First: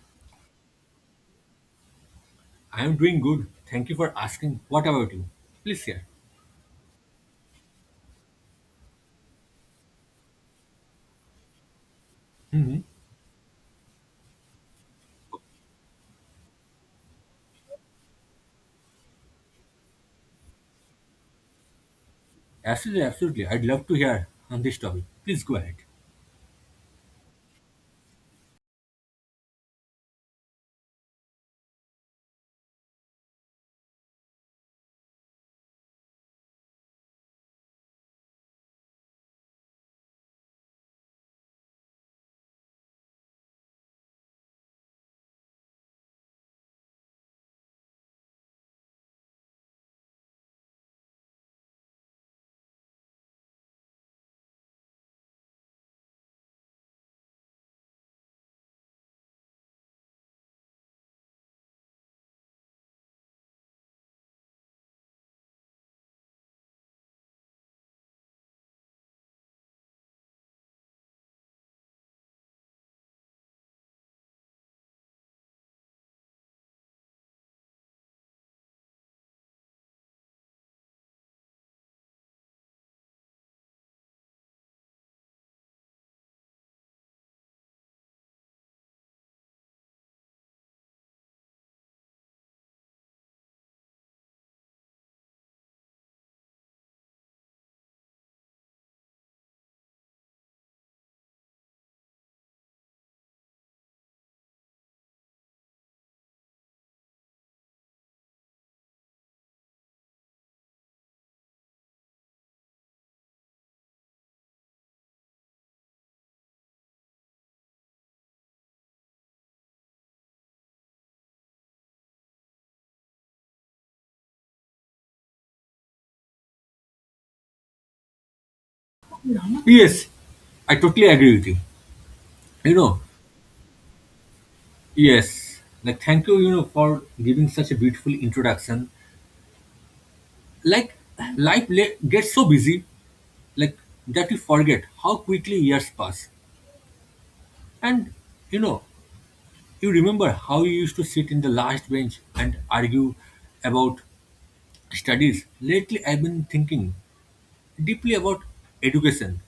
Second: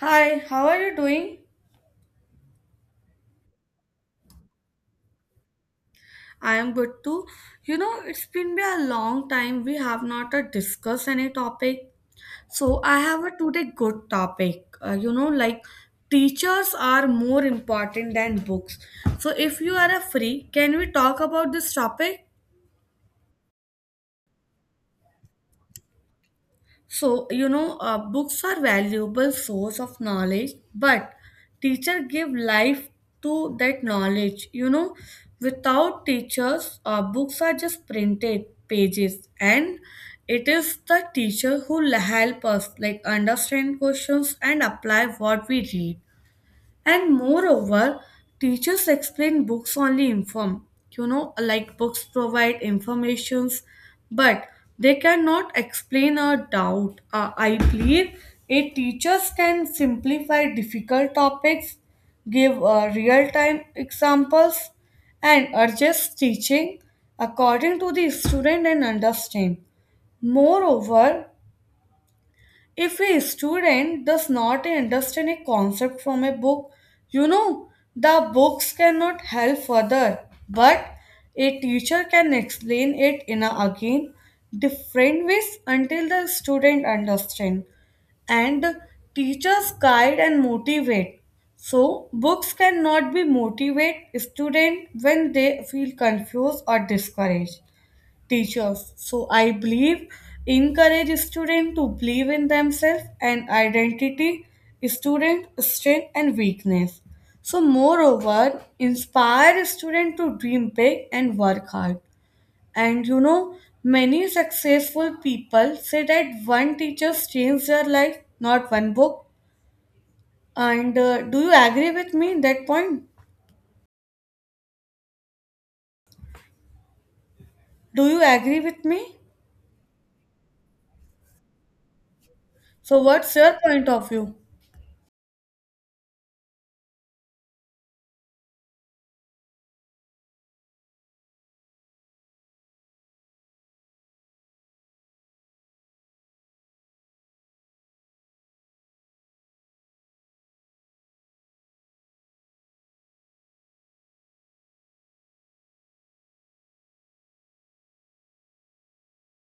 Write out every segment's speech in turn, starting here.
Hi, how are you doing? I am doing good. Thank you for asking. What about you? Please share. I am good too. You know, it's been be a long time we have not discussed any topic. So Hmm. I have a today good topic. Like teachers are more important than books. So if you are free, can we talk about this topic? Absolutely, absolutely. I'd love to hear on this topic. Please go ahead. So, books are valuable source of knowledge, but teacher give life to that knowledge. You know, without teachers, books are just printed pages, and it is the teacher who help us like understand questions and apply what we read. And moreover, teachers explain books only inform. You know, like books provide informations, but they cannot explain a doubt. I believe a teachers can simplify difficult topics, give real-time examples, and adjust teaching according to the student and understand. Moreover, if a student does not understand a concept from a book, you know, the books cannot help further, but a teacher can explain it in a again different ways until the student understand and teachers guide and motivate. So books cannot be motivate student when they feel confused or discouraged teachers. So I believe encourage students to believe in themselves and identity, student strength and weakness. So moreover, inspire students to dream big and work hard. And you know, many successful people say that one teacher changed their life, not one book. And do you agree with me in that point? Do you agree with me? Yes, I totally agree with you. You know, So what's your point of view? yes. Like, thank you, for giving such a beautiful introduction. Like, gets so busy, like, that you forget how quickly years pass. And, you know, you remember how you used to sit in the last bench and argue about studies. Lately, I've been thinking deeply about education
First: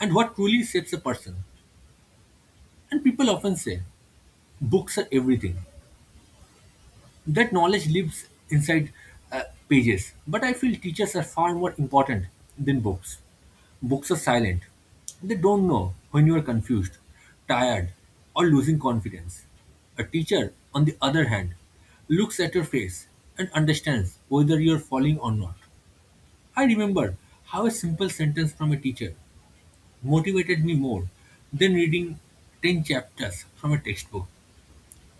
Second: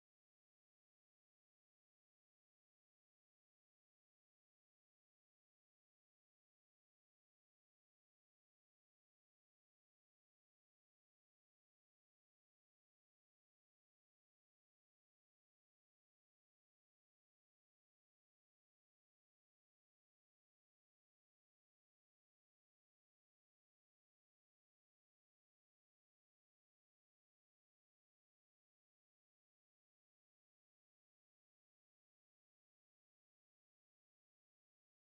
and what truly shapes a person. And people often say, books are everything. That knowledge lives inside uh, pages. But I feel teachers are far more important than books. Books are silent. They don't know when you are confused, tired, or losing confidence. A teacher, on the other hand, looks at your face and understands whether you are falling or not. I remember how a simple sentence from a teacher motivated me more than reading 10 chapters from a textbook.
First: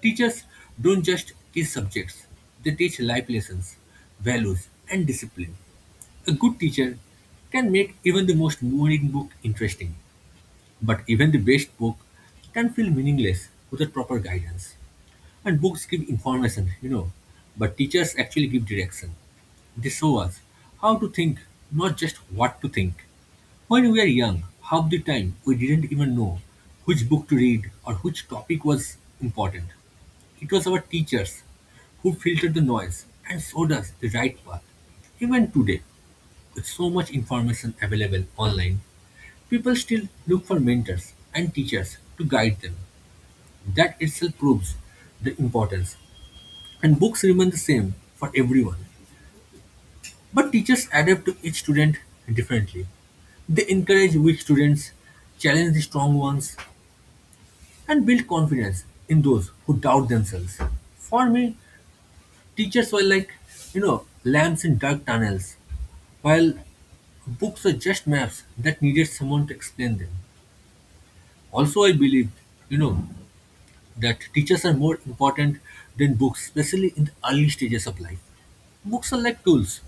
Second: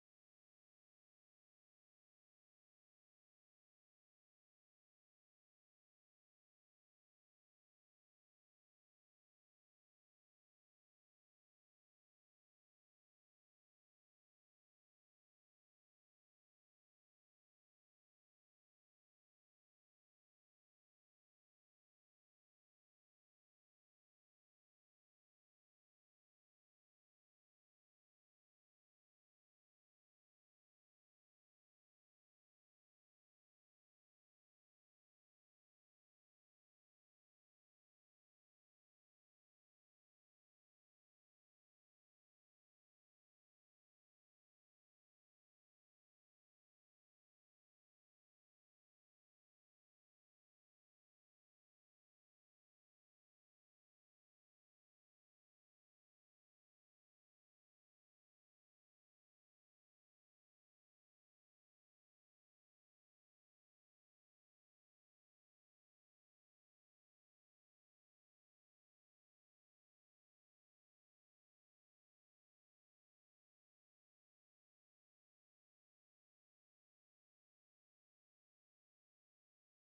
Teachers don't just teach subjects, they teach life lessons, values, and discipline. A good teacher can make even the most boring book interesting. But even the best book can feel meaningless without proper guidance. And books give information, you know, but teachers actually give direction. They show us how to think, not just what to think. When we were young, half the time we didn't even know which book to read or which topic was important. It was our teachers who filtered the noise and showed us the right path. Even today, with so much information available online, people still look for mentors and teachers to guide them. That itself proves the importance. And books remain the same for everyone. But teachers adapt to each student differently. They encourage weak students, challenge the strong ones, and build confidence in those who doubt themselves. For me, teachers were like, you know, lamps in dark tunnels, while books were just maps that needed someone to explain them. Also, I believe, you know, that teachers are more important than books, especially in the early stages of life. Books are like tools,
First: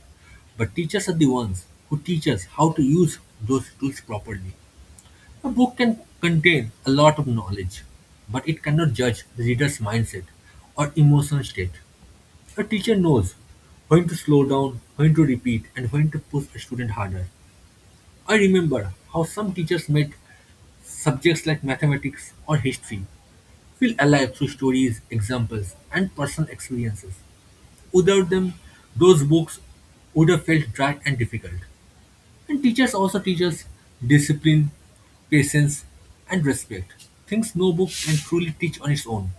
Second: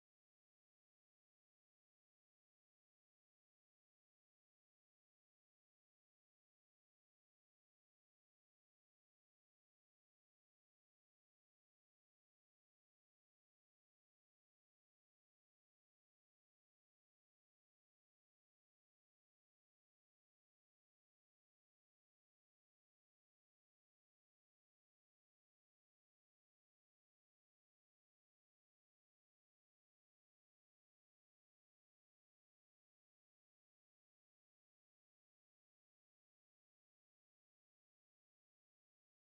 but teachers are the ones who teach us how to use those tools properly. A book can contain a lot of knowledge, but it cannot judge the reader's mindset or emotional state. A teacher knows when to slow down, when to repeat, and when to push a student harder. I remember how some teachers made subjects like mathematics or history feel alive through stories, examples, and personal experiences. Without them, those books would have felt dry and difficult. And teachers also teach us discipline, patience, and respect. Things no book can truly teach on its own.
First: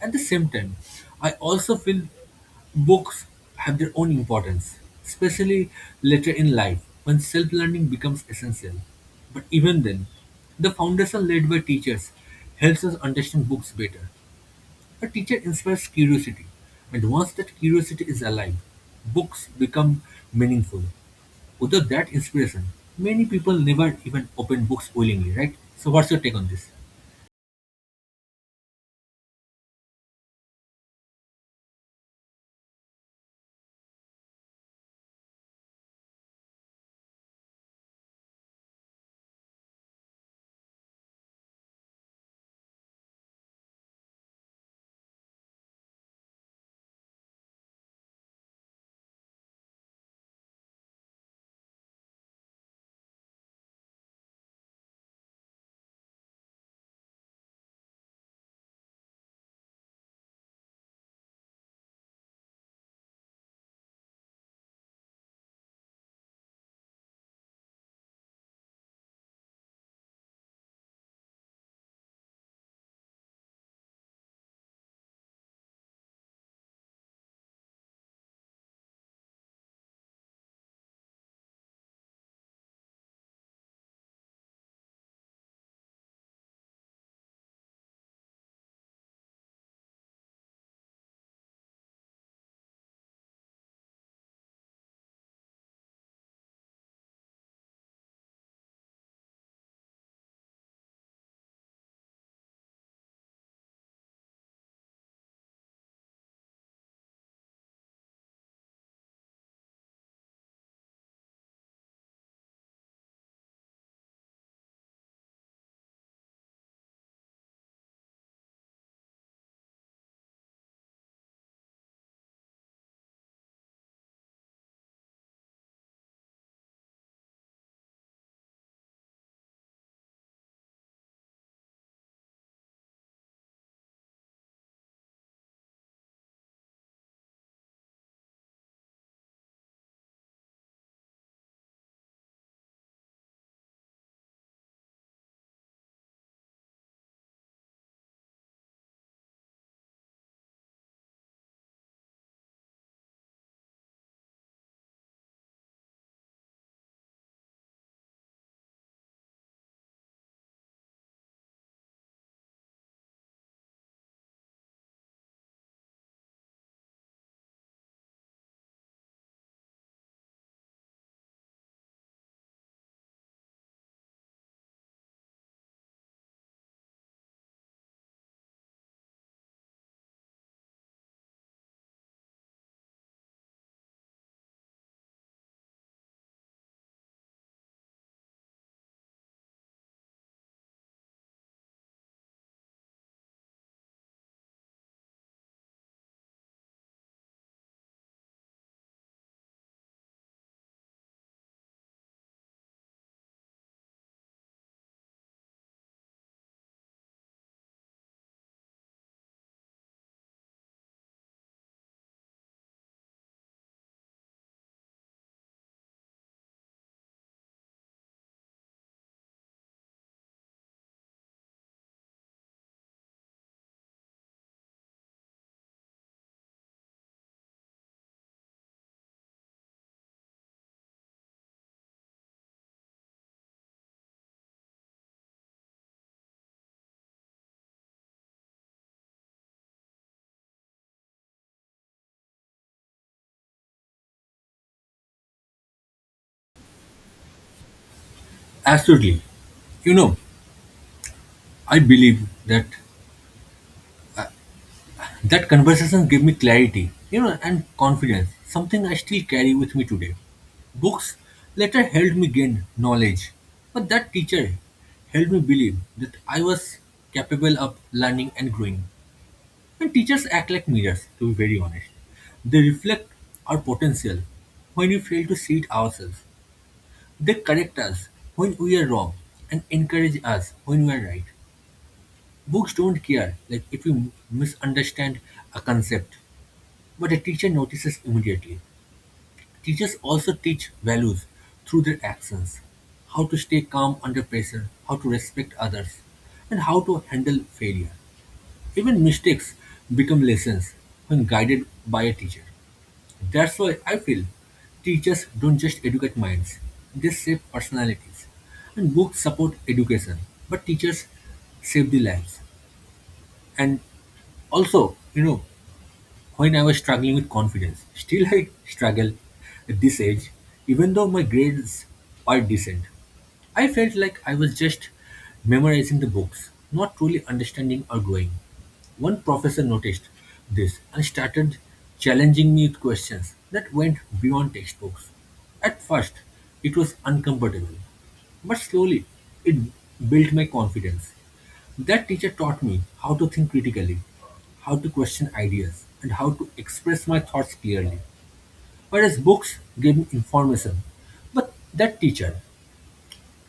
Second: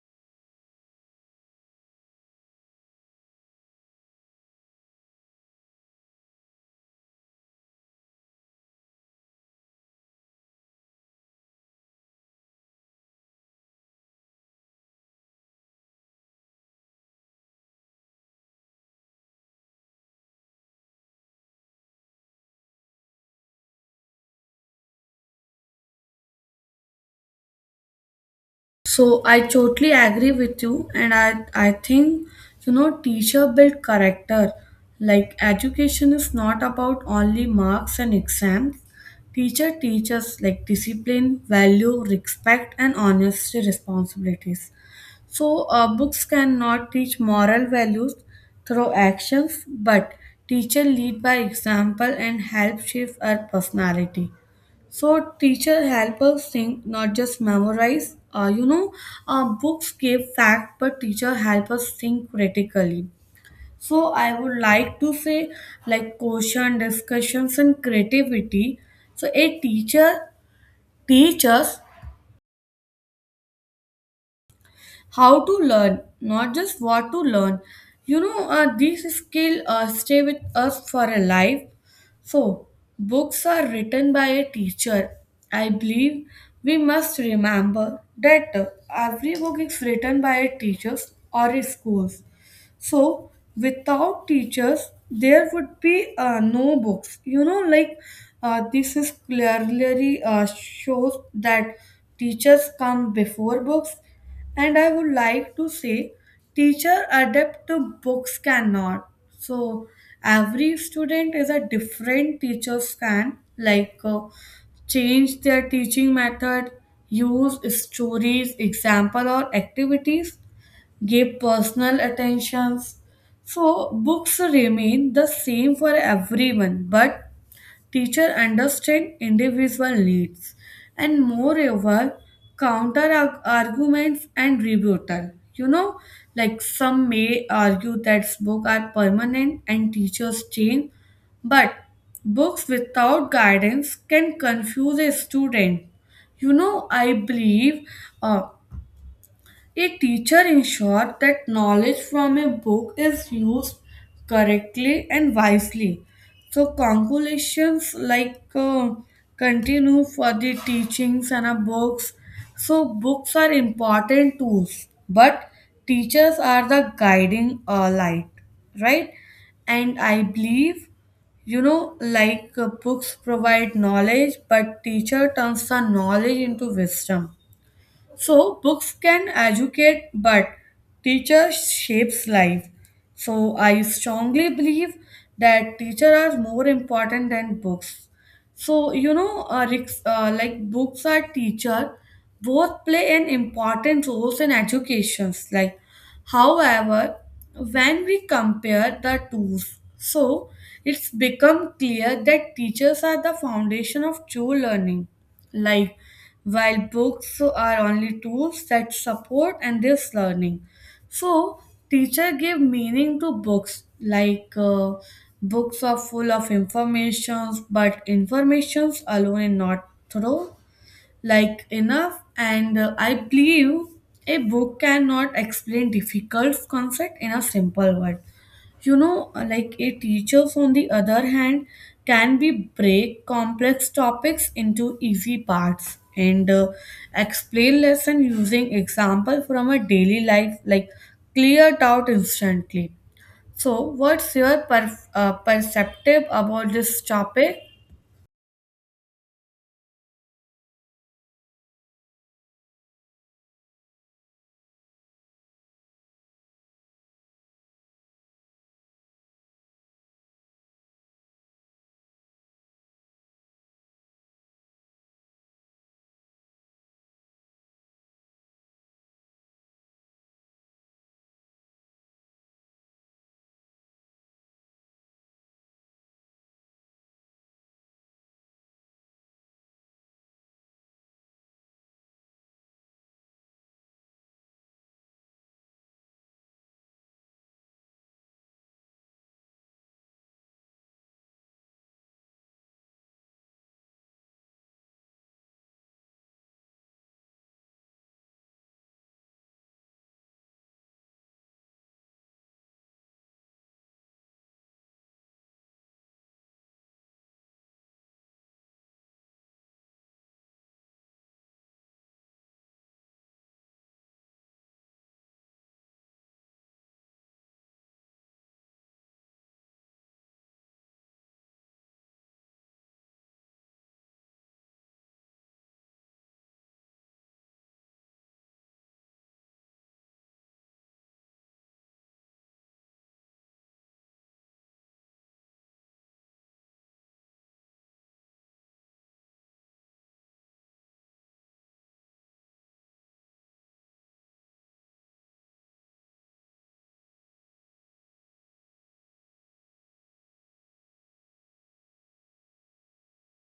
At the same time, I also feel books have their own importance, especially later in life when self learning becomes essential. But even then, the foundation laid by teachers helps us understand books better. A teacher inspires curiosity, and once that curiosity is alive, books become meaningful. Without that inspiration, many people never even open books willingly, right? So, what's your take on this? So I totally agree with you, and I think you know teacher build character. Like education is not about only marks and exams. Teacher teaches like discipline, value, respect, and honesty responsibilities. So, books cannot teach moral values through actions, but teacher lead by example and help shape our personality. So, teacher help us think, not just memorize. Books give fact, but teacher help us think critically. So, I would like to say, like question, discussions, and creativity. So, a teacher teaches how to learn not just what to learn these skills stay with us for a life so books are written by a teacher I believe we must remember that every book is written by a teacher or a school. So without teachers, there would be no books. This is clearly shows that teachers come before books, and I would like to say, teacher adapt to books cannot. So every student is a different teacher's can like. Change their teaching method, use stories, example, or activities give personal attentions. So books remain the same for everyone, but teacher understand individual needs and moreover counter arguments and rebuttal. You know, like some may argue that books are permanent and teachers change, but books without guidance can confuse a student. You know, I believe. Uh, a teacher ensures that knowledge from a book is used correctly and wisely. So, calculations like continue for the teachings and books. So, books are important tools, but teachers are the guiding light, right? And I believe books provide knowledge but teacher turns the knowledge into wisdom so books can educate, but teacher shapes life. So I strongly believe that teacher are more important than books. So you know, like books are teacher, both play an important roles in educations. Like However, when we compare the two, so it's become clear that teachers are the foundation of true learning. Like while books are only tools that support and this learning. So teacher give meaning to books books are full of informations but informations alone is not thorough like enough and I believe a book cannot explain difficult concept in a simple word like a teachers on the other hand can be break complex topics into easy parts and explain lesson using example from a daily life like cleared out instantly so what's your perceptive about this topic? Absolutely. You know, I believe that that conversation gave me clarity, you know, and confidence, something I still carry with me today. Books later helped me gain knowledge, but that teacher helped me believe that I was capable of learning and growing. And teachers act like mirrors, to be very honest. They reflect our potential when we fail to see it ourselves. They correct us when we are wrong and encourage us when we are right. Books don't care like if we misunderstand a concept. But a teacher notices immediately. Teachers also teach values through their actions, how to stay calm under pressure, how to respect others, and how to handle failure. Even mistakes become lessons when guided by a teacher. That's why I feel teachers don't just educate minds, they shape personalities. And books support education, but teachers save the lives. And also, you know, when I was struggling with confidence. Still, I struggle at this age, even though my grades are decent. I felt like I was just memorizing the books, not truly understanding or growing. One professor noticed this and started challenging me with questions that went beyond textbooks. At first, it was uncomfortable, but slowly it built my confidence. That teacher taught me how to think critically, how to question ideas, and how to express my thoughts clearly. Whereas books gave me information. But that teacher,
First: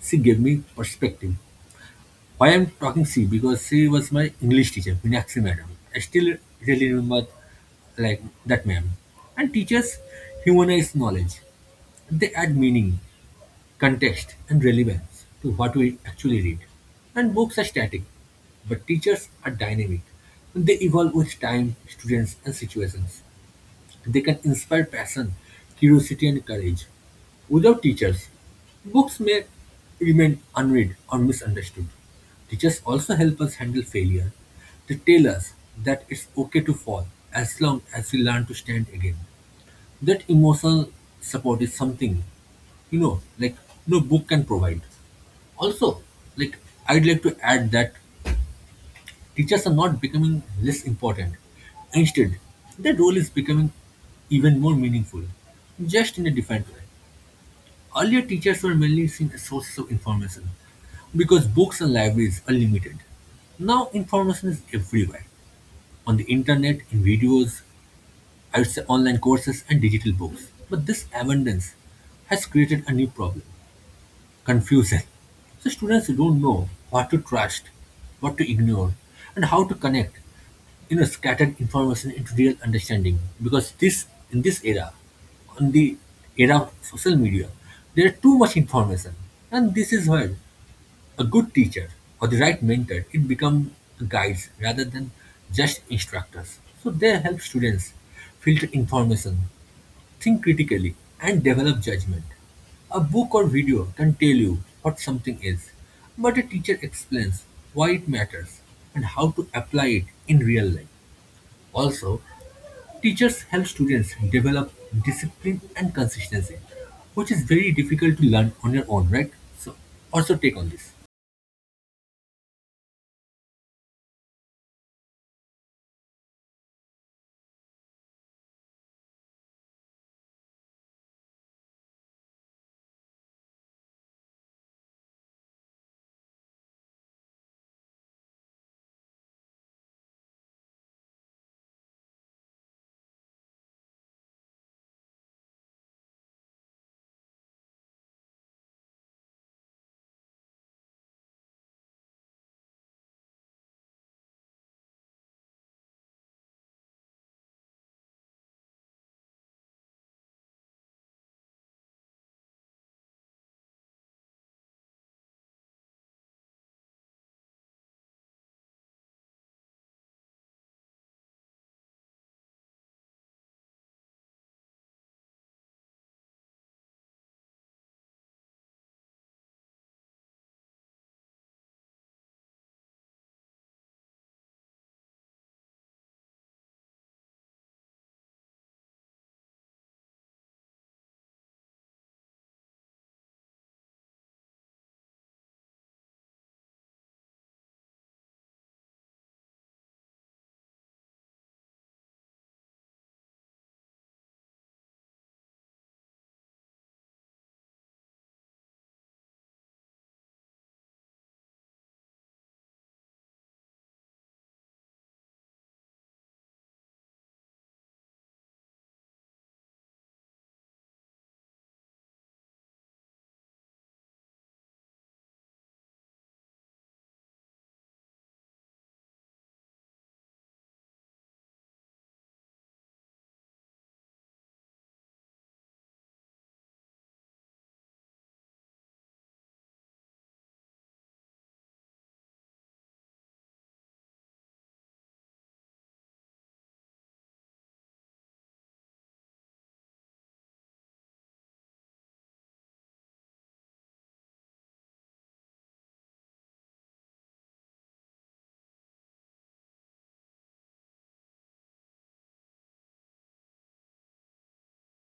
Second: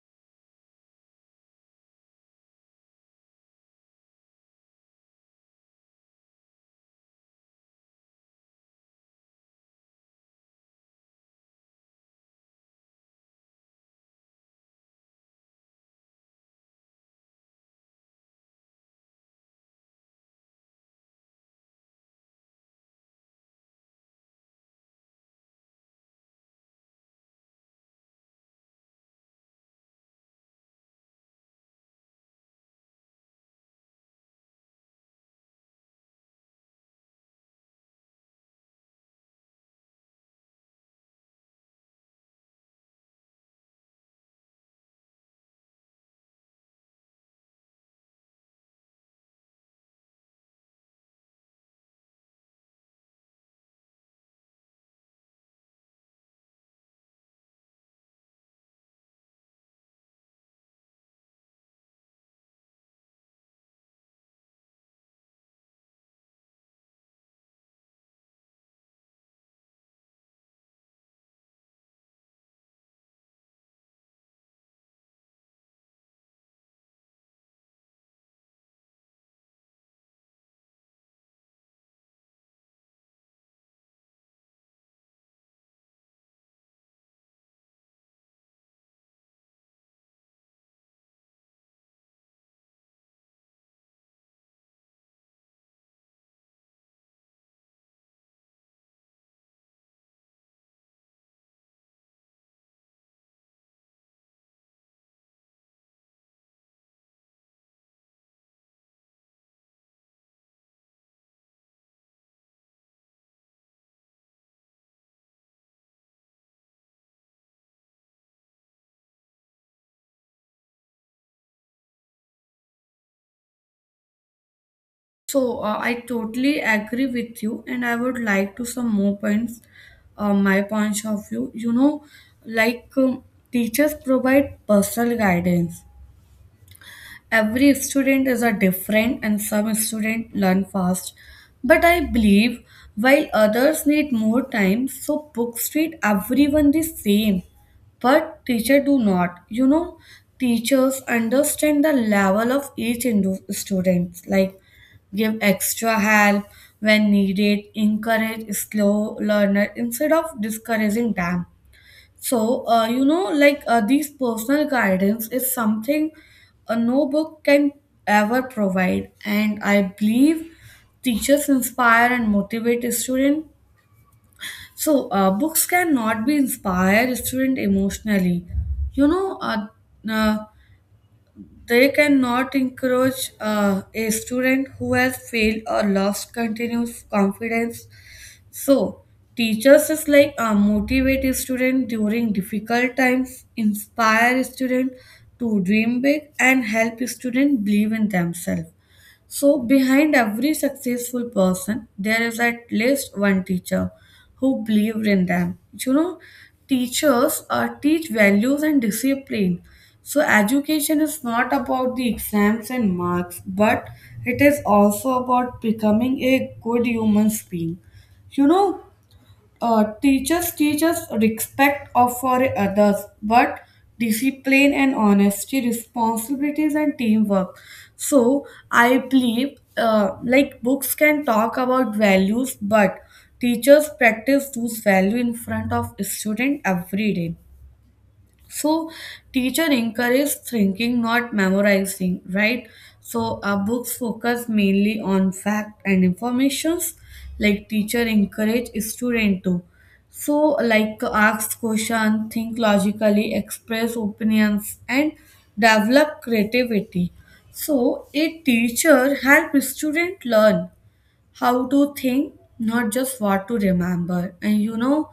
she gave me perspective. Why I'm talking she? Because she was my English teacher, Meenakshi madam. I still really remember like that ma'am. And teachers humanize knowledge. They add meaning, context, and relevance to what we actually read. And books are static, but teachers are dynamic. They evolve with time, students, and situations. They can inspire passion, curiosity, and courage. Without teachers, books may remain unread or misunderstood. Teachers also help us handle failure. They tell us that it's okay to fall as long as we learn to stand again. That emotional support is something, you know, like no book can provide. Also, like, I'd like to add that teachers are not becoming less important. Instead, their role is becoming even more meaningful, just in a different way. Earlier, teachers were mainly seen as sources of information because books and libraries are limited. Now, information is everywhere, on the internet, in videos, I would say online courses and digital books. But this abundance has created a new problem, confusion. So students don't know what to trust, what to ignore, and how to connect, you know, scattered information into real understanding because this, in this era, on the era of social media, there is too much information, and this is where a good teacher, or the right mentor, it become guides rather than just instructors. So they help students filter information, think critically, and develop judgment. A book or video can tell you what something is, but a teacher explains why it matters and how to apply it in real life. Also, teachers help students develop discipline and consistency, which is very difficult to learn on your own, right? So, also take on this. So I totally agree with you, and I would like to some more points, my points of view. Like um, teachers provide personal guidance, every student is a different and some students learn fast but I believe while others need more time so books treat everyone the same but teacher do not you know teachers understand the level of each student like give extra help when needed encourage slow learner instead of discouraging them so, these personal guidance is something no book can ever provide, and I believe teachers inspire and motivate a student. So, books cannot be inspire a student emotionally. You know, uh, uh, they cannot encourage a student who has failed or lost continuous confidence so, teachers is like motivate students during difficult times, inspire students to dream big, and help students believe in themselves. So, behind every successful person, there is at least one teacher who believed in them. You know, teachers teach values and discipline. So, education is not about the exams and marks, but it is also about becoming a good human being. You know, teachers teach us respect of for others, but discipline and honesty, responsibilities and teamwork. So I believe like books can talk about values, but teachers practice those values in front of student every day. So teacher encourage thinking, not memorizing, right? So our books focus mainly on fact and informations. Like teacher encourage student to, so like ask question, think logically, express opinions, and develop creativity. So a teacher help student learn how to think, not just what to remember. And you know,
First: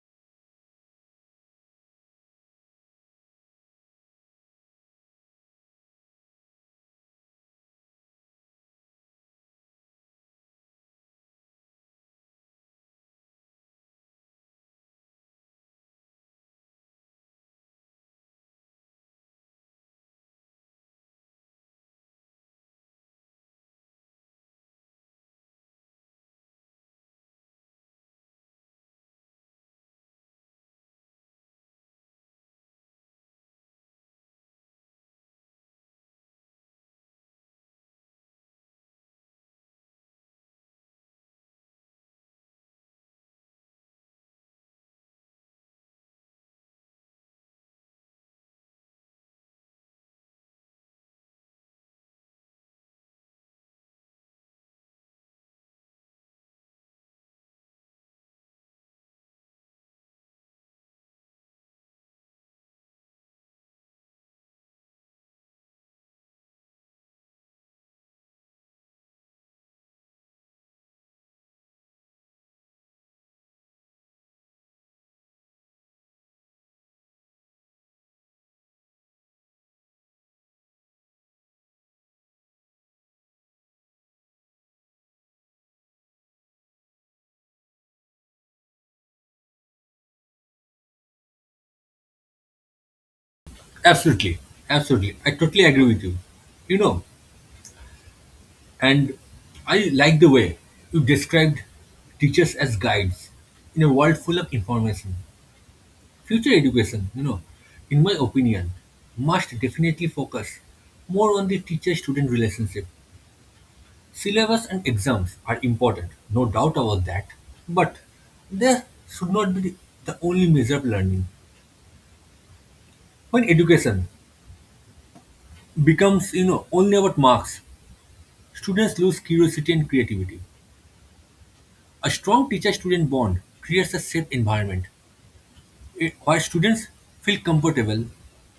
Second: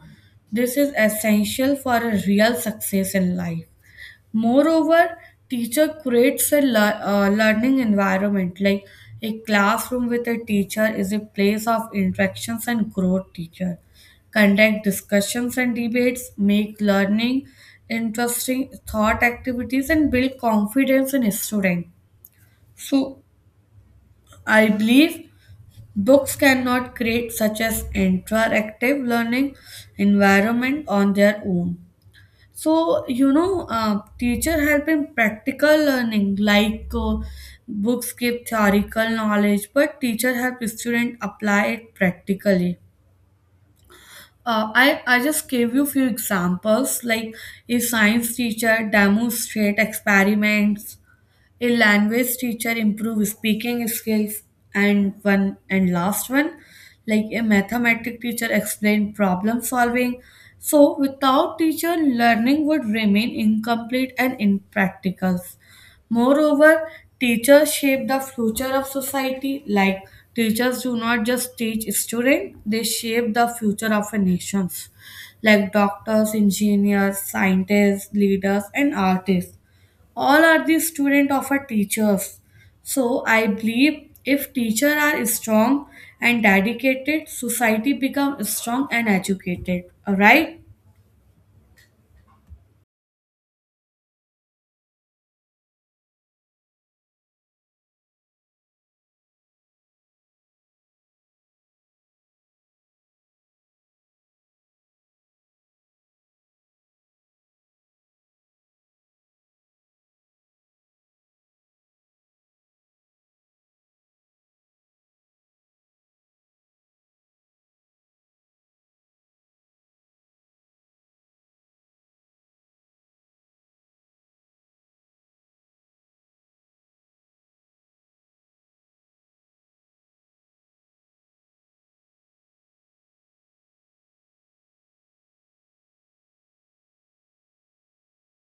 this is essential for a real success in life. Moreover, teacher creates a learning environment like a classroom with a teacher is a place of interactions and growth teacher conduct discussions and debates make learning interesting thought activities and build confidence in student. So I believe books cannot create such as interactive learning environment on their own. So teacher help in practical learning books give theoretical knowledge, but teacher help student apply it practically. I just gave you few examples like if science teacher demonstrate experiments a language teacher improve speaking skills and one and last one like a mathematic teacher explain problem solving so without teacher learning would remain incomplete and impractical. Moreover, teachers shape the future of society. Like teachers do not just teach students, they shape the future of a nations. Like doctors, engineers, scientists, leaders, and artists. All are the student of a teachers. So I believe if teachers are strong and dedicated, society become strong and educated. Alright? Absolutely, absolutely. I totally agree with you. You know, and I like the way you described teachers as guides in a world full of information. Future education, you know, in my opinion, must definitely focus more on the teacher student relationship. Syllabus and exams are important, no doubt about that, but they should not be the only measure of learning. When education becomes, you know, only about marks, students lose curiosity and creativity. A strong teacher-student bond creates a safe environment where students feel comfortable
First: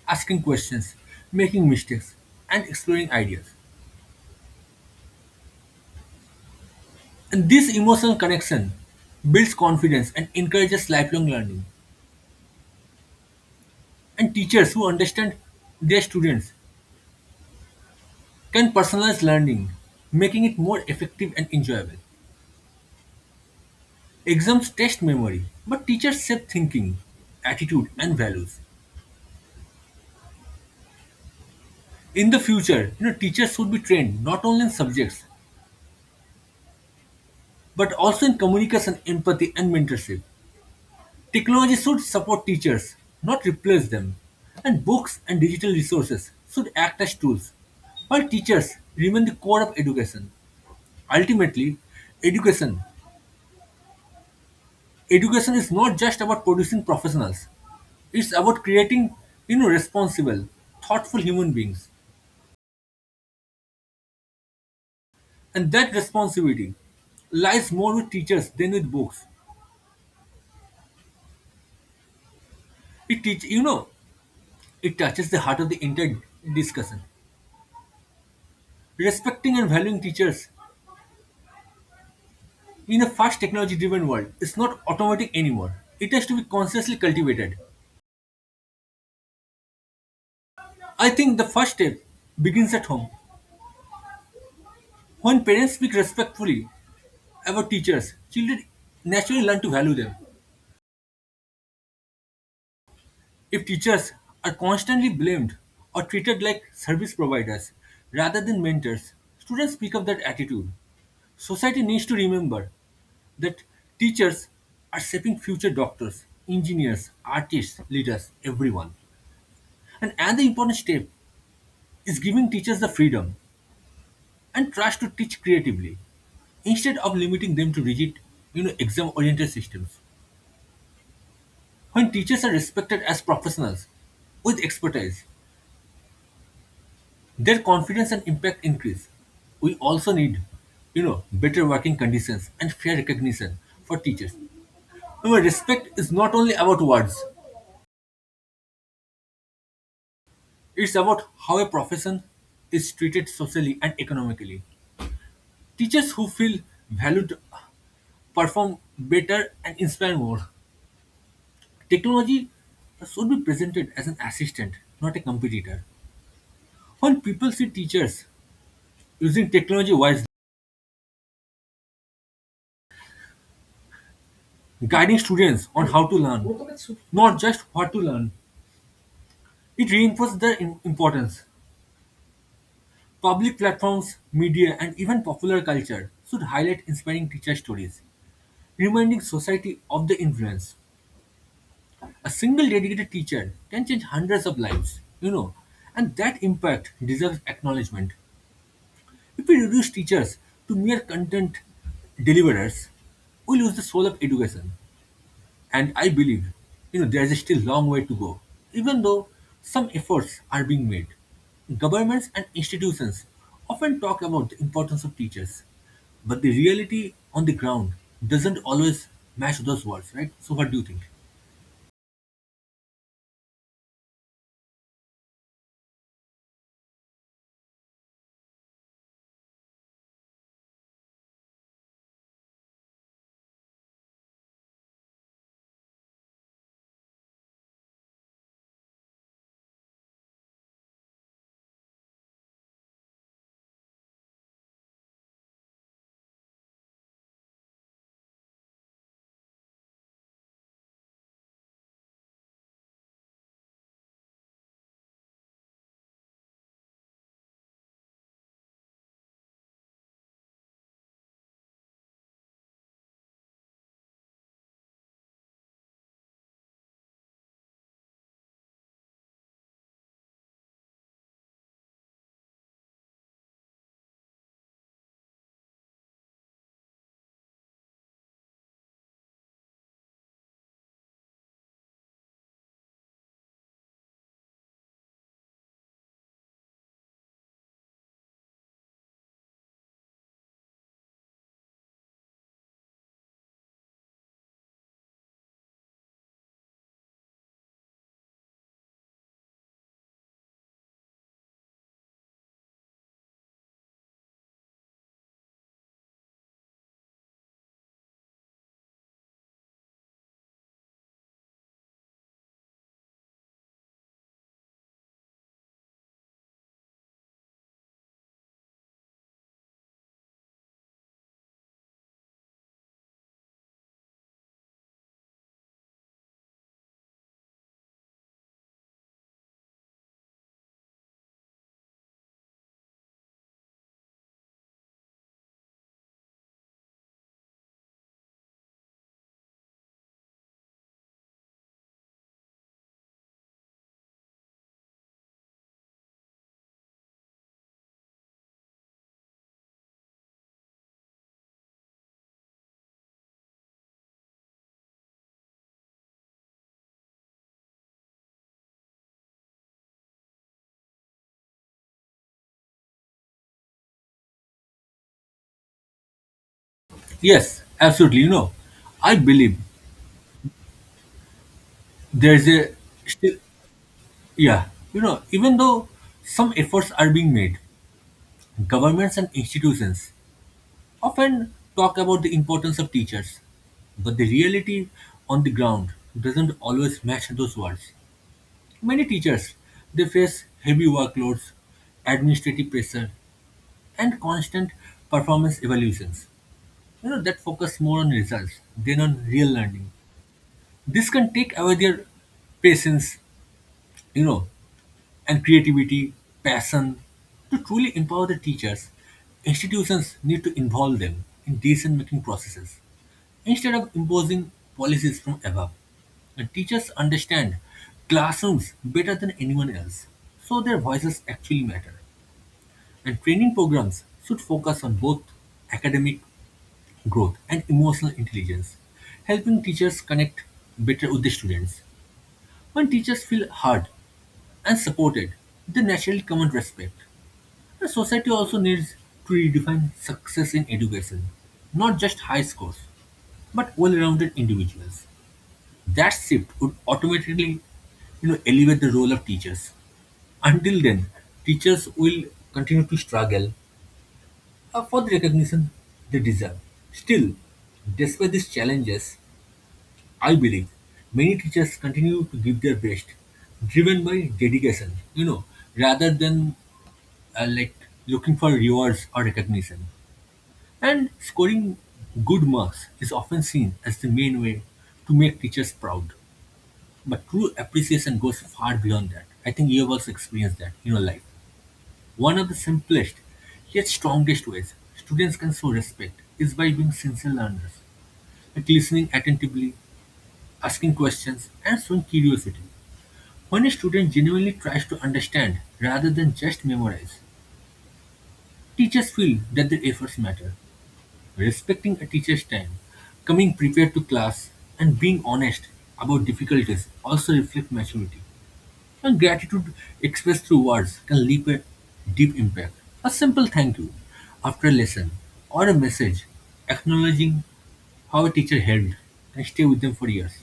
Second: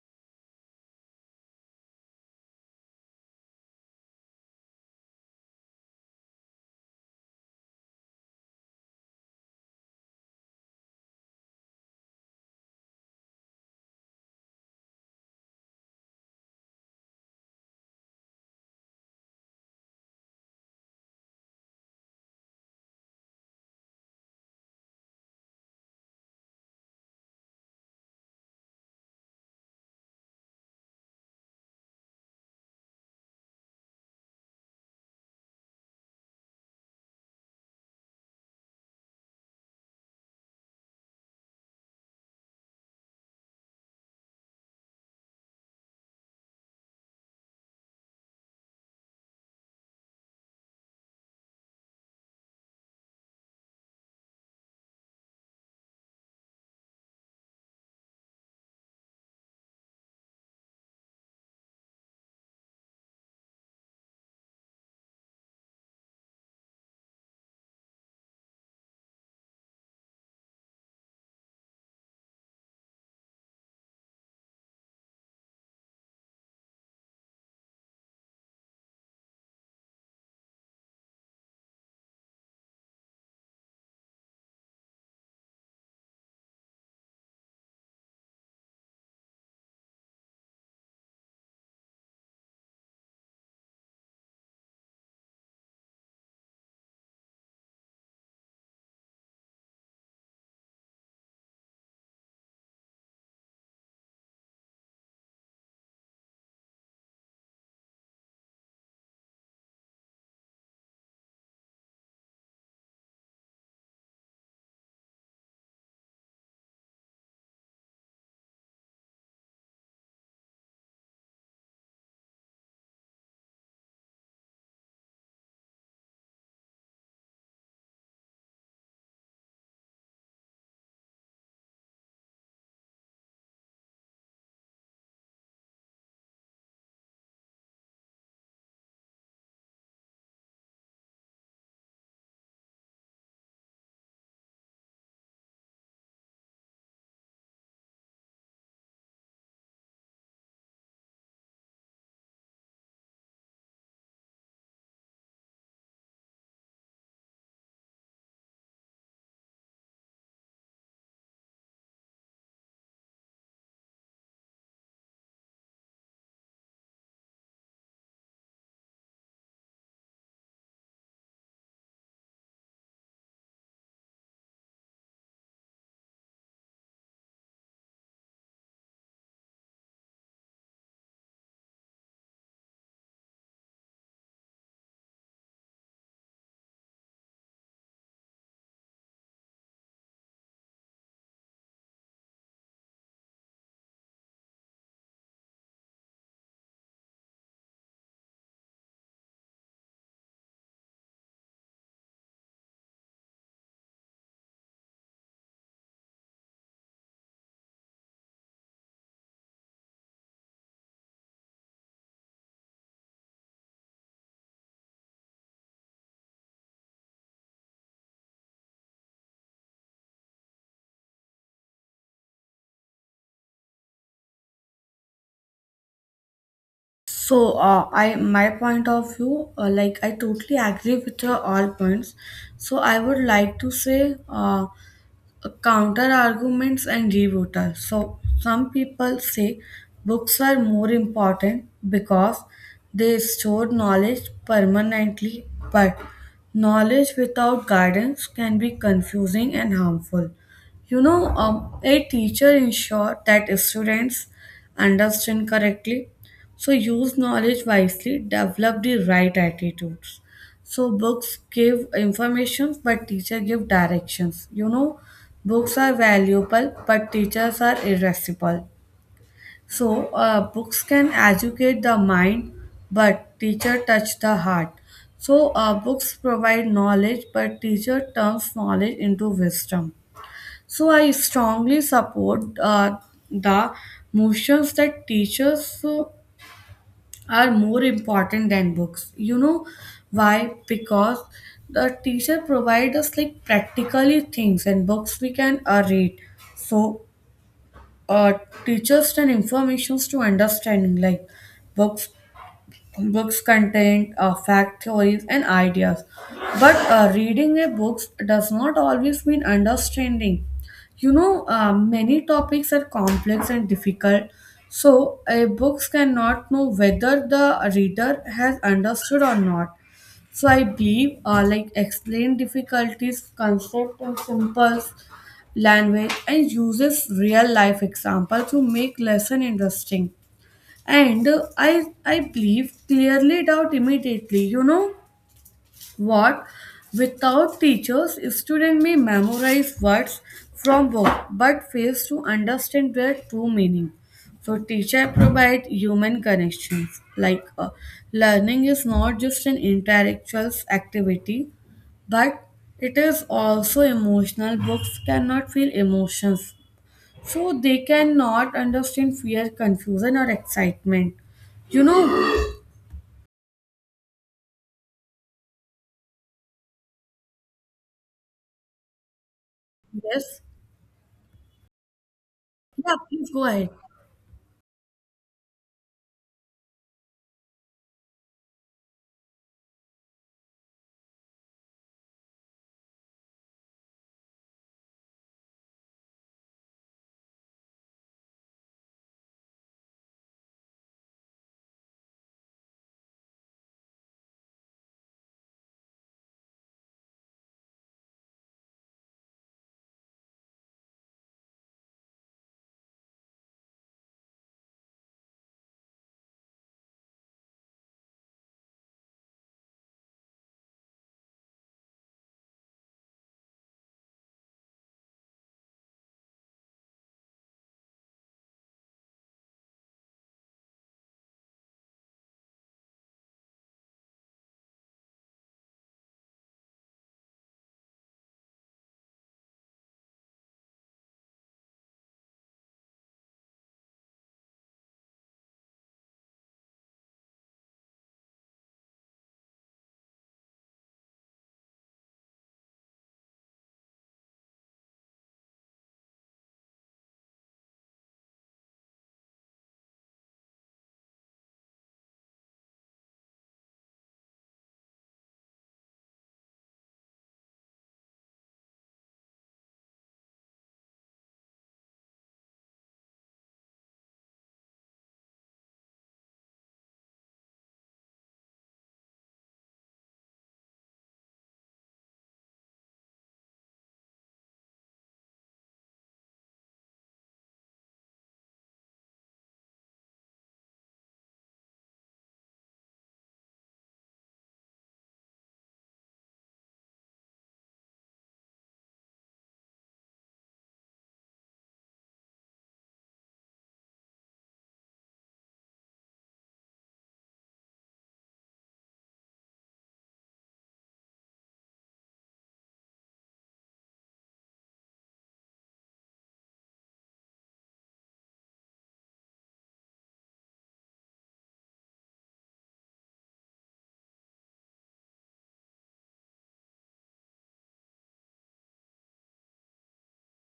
asking questions, making mistakes, and exploring ideas. And this emotional connection builds confidence and encourages lifelong learning. And teachers who understand their students can personalize learning, making it more effective and enjoyable. Exams test memory, but teachers shape thinking, attitude, and values. In the future, you know, teachers should be trained not only in subjects but also in communication, empathy, and mentorship. Technology should support teachers, not replace them. And books and digital resources should act as tools, while teachers remain the core of education. Ultimately, education education is not just about producing professionals. It's about creating, you know, responsible, thoughtful human beings. And that responsibility lies more with teachers than with books. It teach, you know, it touches the heart of the entire discussion. Respecting and valuing teachers in a fast technology driven world is not automatic anymore. It has to be consciously cultivated. I think the first step begins at home. When parents speak respectfully about teachers, children naturally learn to value them. If teachers are constantly blamed or treated like service providers rather than mentors, students pick up that attitude. Society needs to remember that teachers are shaping future doctors, engineers, artists, leaders, everyone. And another important step is giving teachers the freedom and trust to teach creatively instead of limiting them to rigid, you know, exam oriented systems. When teachers are respected as professionals with expertise, their confidence and impact increase. We also need, you know, better working conditions and fair recognition for teachers. Remember, respect is not only about words, it's about how a profession is treated socially and economically. Teachers who feel valued perform better and inspire more. Technology should be presented as an assistant, not a competitor. When people see teachers using technology wisely, guiding students on how to learn, not just what to learn, it reinforced their importance. Public platforms, media, and even popular culture should highlight inspiring teacher stories, reminding society of the influence. A single dedicated teacher can change hundreds of lives, you know, and that impact deserves acknowledgement. If we reduce teachers to mere content deliverers, we lose the soul of education. And I believe, you know, there is still a long way to go, even though some efforts are being made. Governments and institutions often talk about the importance of teachers, but the reality on the ground doesn't always match those words, right? So, what do you think? So, I my point of view, like I totally agree with your all points. So, I would like to say, counter arguments and rebuttals. So some people say books are more important because they store knowledge permanently, but knowledge without guidance can be confusing and harmful. A teacher ensures that students understand correctly, so use knowledge wisely, develop the right attitudes. So books give information, but teacher give directions. You know, books are valuable, but teachers are irascible. So, books can educate the mind, but teacher touch the heart. So, books provide knowledge, but teacher turns knowledge into wisdom. So, I strongly support the motions that teachers are more important than books. You know why? Because the teacher provide us like practically things, and books we can read. So uh, teachers and informations to understanding like books books content fact theories and ideas but reading a book does not always mean understanding many topics are complex and difficult so a books cannot know whether the reader has understood or not so I believe, like explain difficulties, concept, in simple language, and uses real life example to make lesson interesting. And I believe clearly it out immediately. You know, what? Without teachers, students may memorize words from book but fails to understand their true meaning. So teacher provide human connections. Learning is not just an intellectual activity, but it is also emotional. Books cannot feel emotions, so they cannot understand fear, confusion, or excitement. You know Yes, absolutely. You know, I believe this? there's a Yeah, please still, go ahead. yeah, you know, even though some efforts are being made, governments and institutions often talk about the importance of teachers, but the reality on the ground doesn't always match those words. Many teachers they face heavy workloads, administrative pressure, and constant performance evaluations. You know that focus more on results than on real learning. This can take away their patience, you know, and creativity, passion. To truly empower the teachers, institutions need to involve them in decision making processes instead of imposing policies from above. And teachers understand classrooms better than anyone else, so their voices actually matter. And training programs should focus on both academic growth and emotional intelligence, helping teachers connect better with the students. When teachers feel heard and supported, they naturally command respect. The society also needs to redefine success in education, not just high scores, but well-rounded individuals. That shift would automatically, you know, elevate the role of teachers. Until then, teachers will continue to struggle for the recognition they deserve. Still, despite these challenges, I believe many teachers continue to give their best, driven by dedication, you know, rather than like looking for rewards or recognition. And scoring good marks is often seen as the main way to make teachers proud. But true appreciation goes far beyond that. I think you have also experienced that in your life. One of the simplest yet strongest ways students can show respect is by being sincere learners, like listening attentively, asking questions, and showing curiosity. When a student genuinely tries to understand rather than just memorize, teachers feel that their efforts matter. Respecting a teacher's time, coming prepared to class, and being honest about difficulties also reflect maturity. And gratitude expressed through words can leave a deep impact. A simple thank you after a lesson or a message acknowledging how a teacher helped and stay with them for years.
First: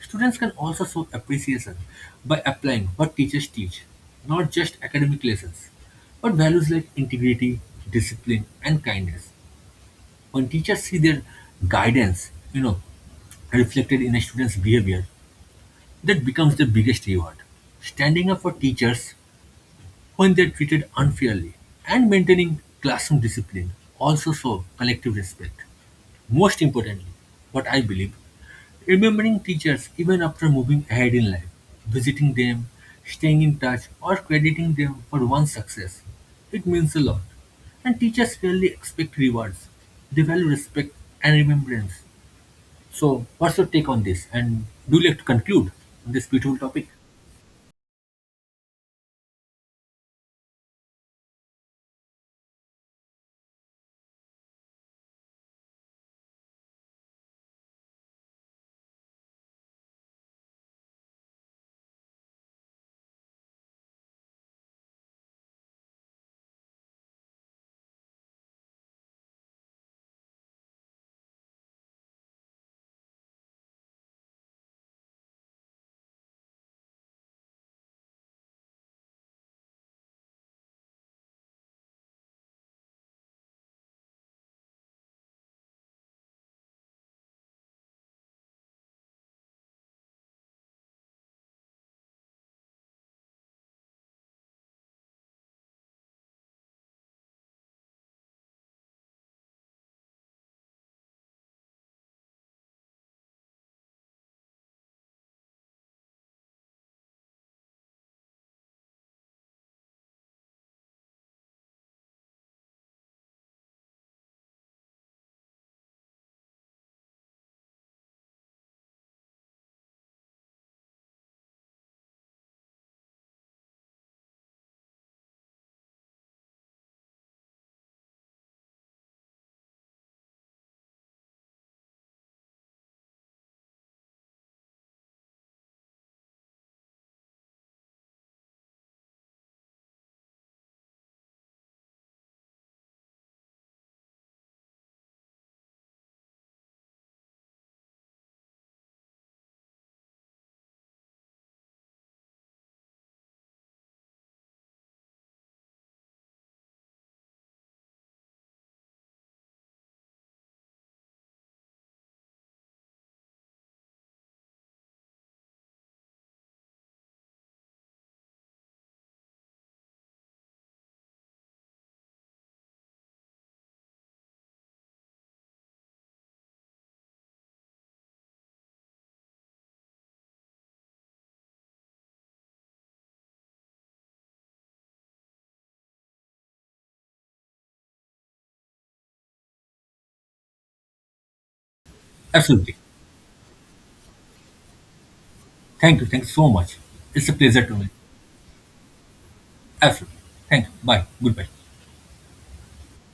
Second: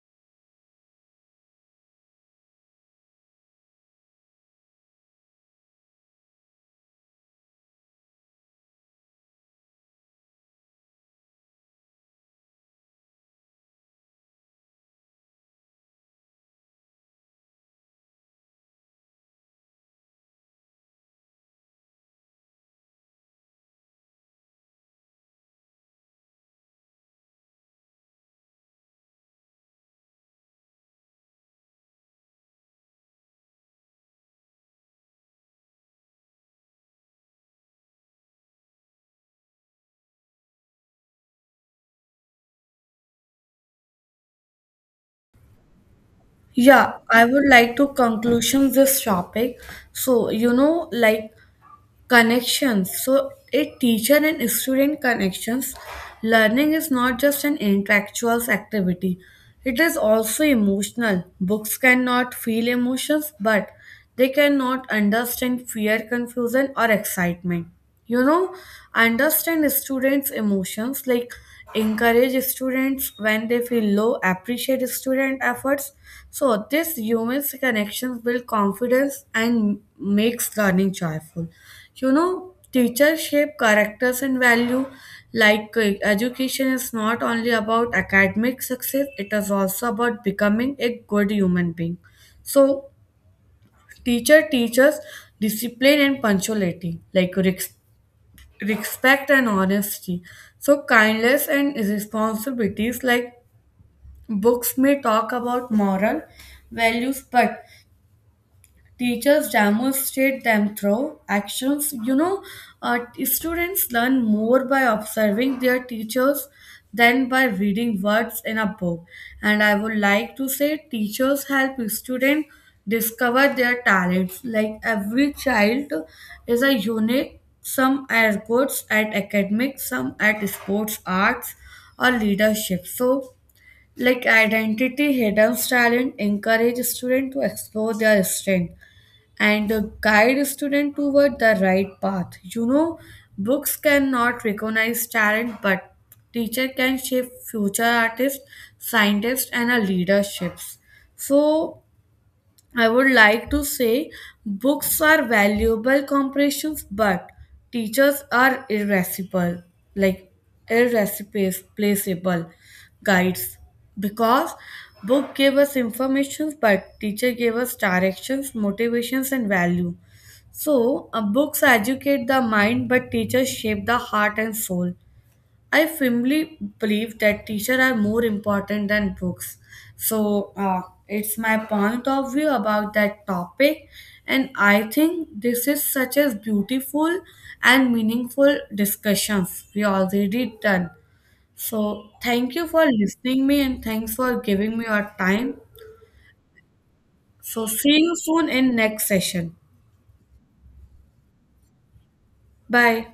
Students can also show appreciation by applying what teachers teach, not just academic lessons, but values like integrity, discipline, and kindness. When teachers see their guidance, you know, reflected in a student's behavior, that becomes the biggest reward. Standing up for teachers when they are treated unfairly, and maintaining classroom discipline also show collective respect. Most importantly, what I believe, remembering teachers even after moving ahead in life, visiting them, staying in touch, or crediting them for one's success, it means a lot. And teachers rarely expect rewards; they value respect and remembrance. So, what's your take on this? And do you like to conclude on this beautiful topic? Yeah, I would like to conclusion this topic. So, you know, like connections so a teacher and student connections learning is not just an intellectual activity it is also emotional books cannot feel emotions but they cannot understand fear confusion or excitement you know understand students emotions like encourage students when they feel low appreciate student efforts so this human connections build confidence and makes learning joyful you know teachers shape characters and value education is not only about academic success it is also about becoming a good human being so teacher teaches discipline and punctuality like respect and honesty so kindness and responsibilities like books may talk about moral values but teachers demonstrate them through actions. You know, students learn more by observing their teachers than by reading words in a book. And I would like to say, teachers help students discover their talents. Like every child is a unique, some are good at academics, some at sports, arts, or leadership. So, like identity, hidden talent encourage students to explore their strength and guide a student toward the right path. You know, books cannot recognize talent, but teacher can shape future artists, scientists, and our leaderships. So I would like to say books are valuable companions, but teachers are irreplaceable, like irreplaceable guides, because book gave us information, but teacher gave us directions, motivations, and value. So books educate the mind, but teachers shape the heart and soul. I firmly believe that teachers are more important than books. So it's my point of view about that topic, and I think this is such a beautiful and meaningful discussions we already done. So thank you Absolutely. for listening me and thanks for giving me your time. Thank you. Thanks so much. It's a pleasure So to me. see you soon in next session. Absolutely. You. Bye. Goodbye. Bye.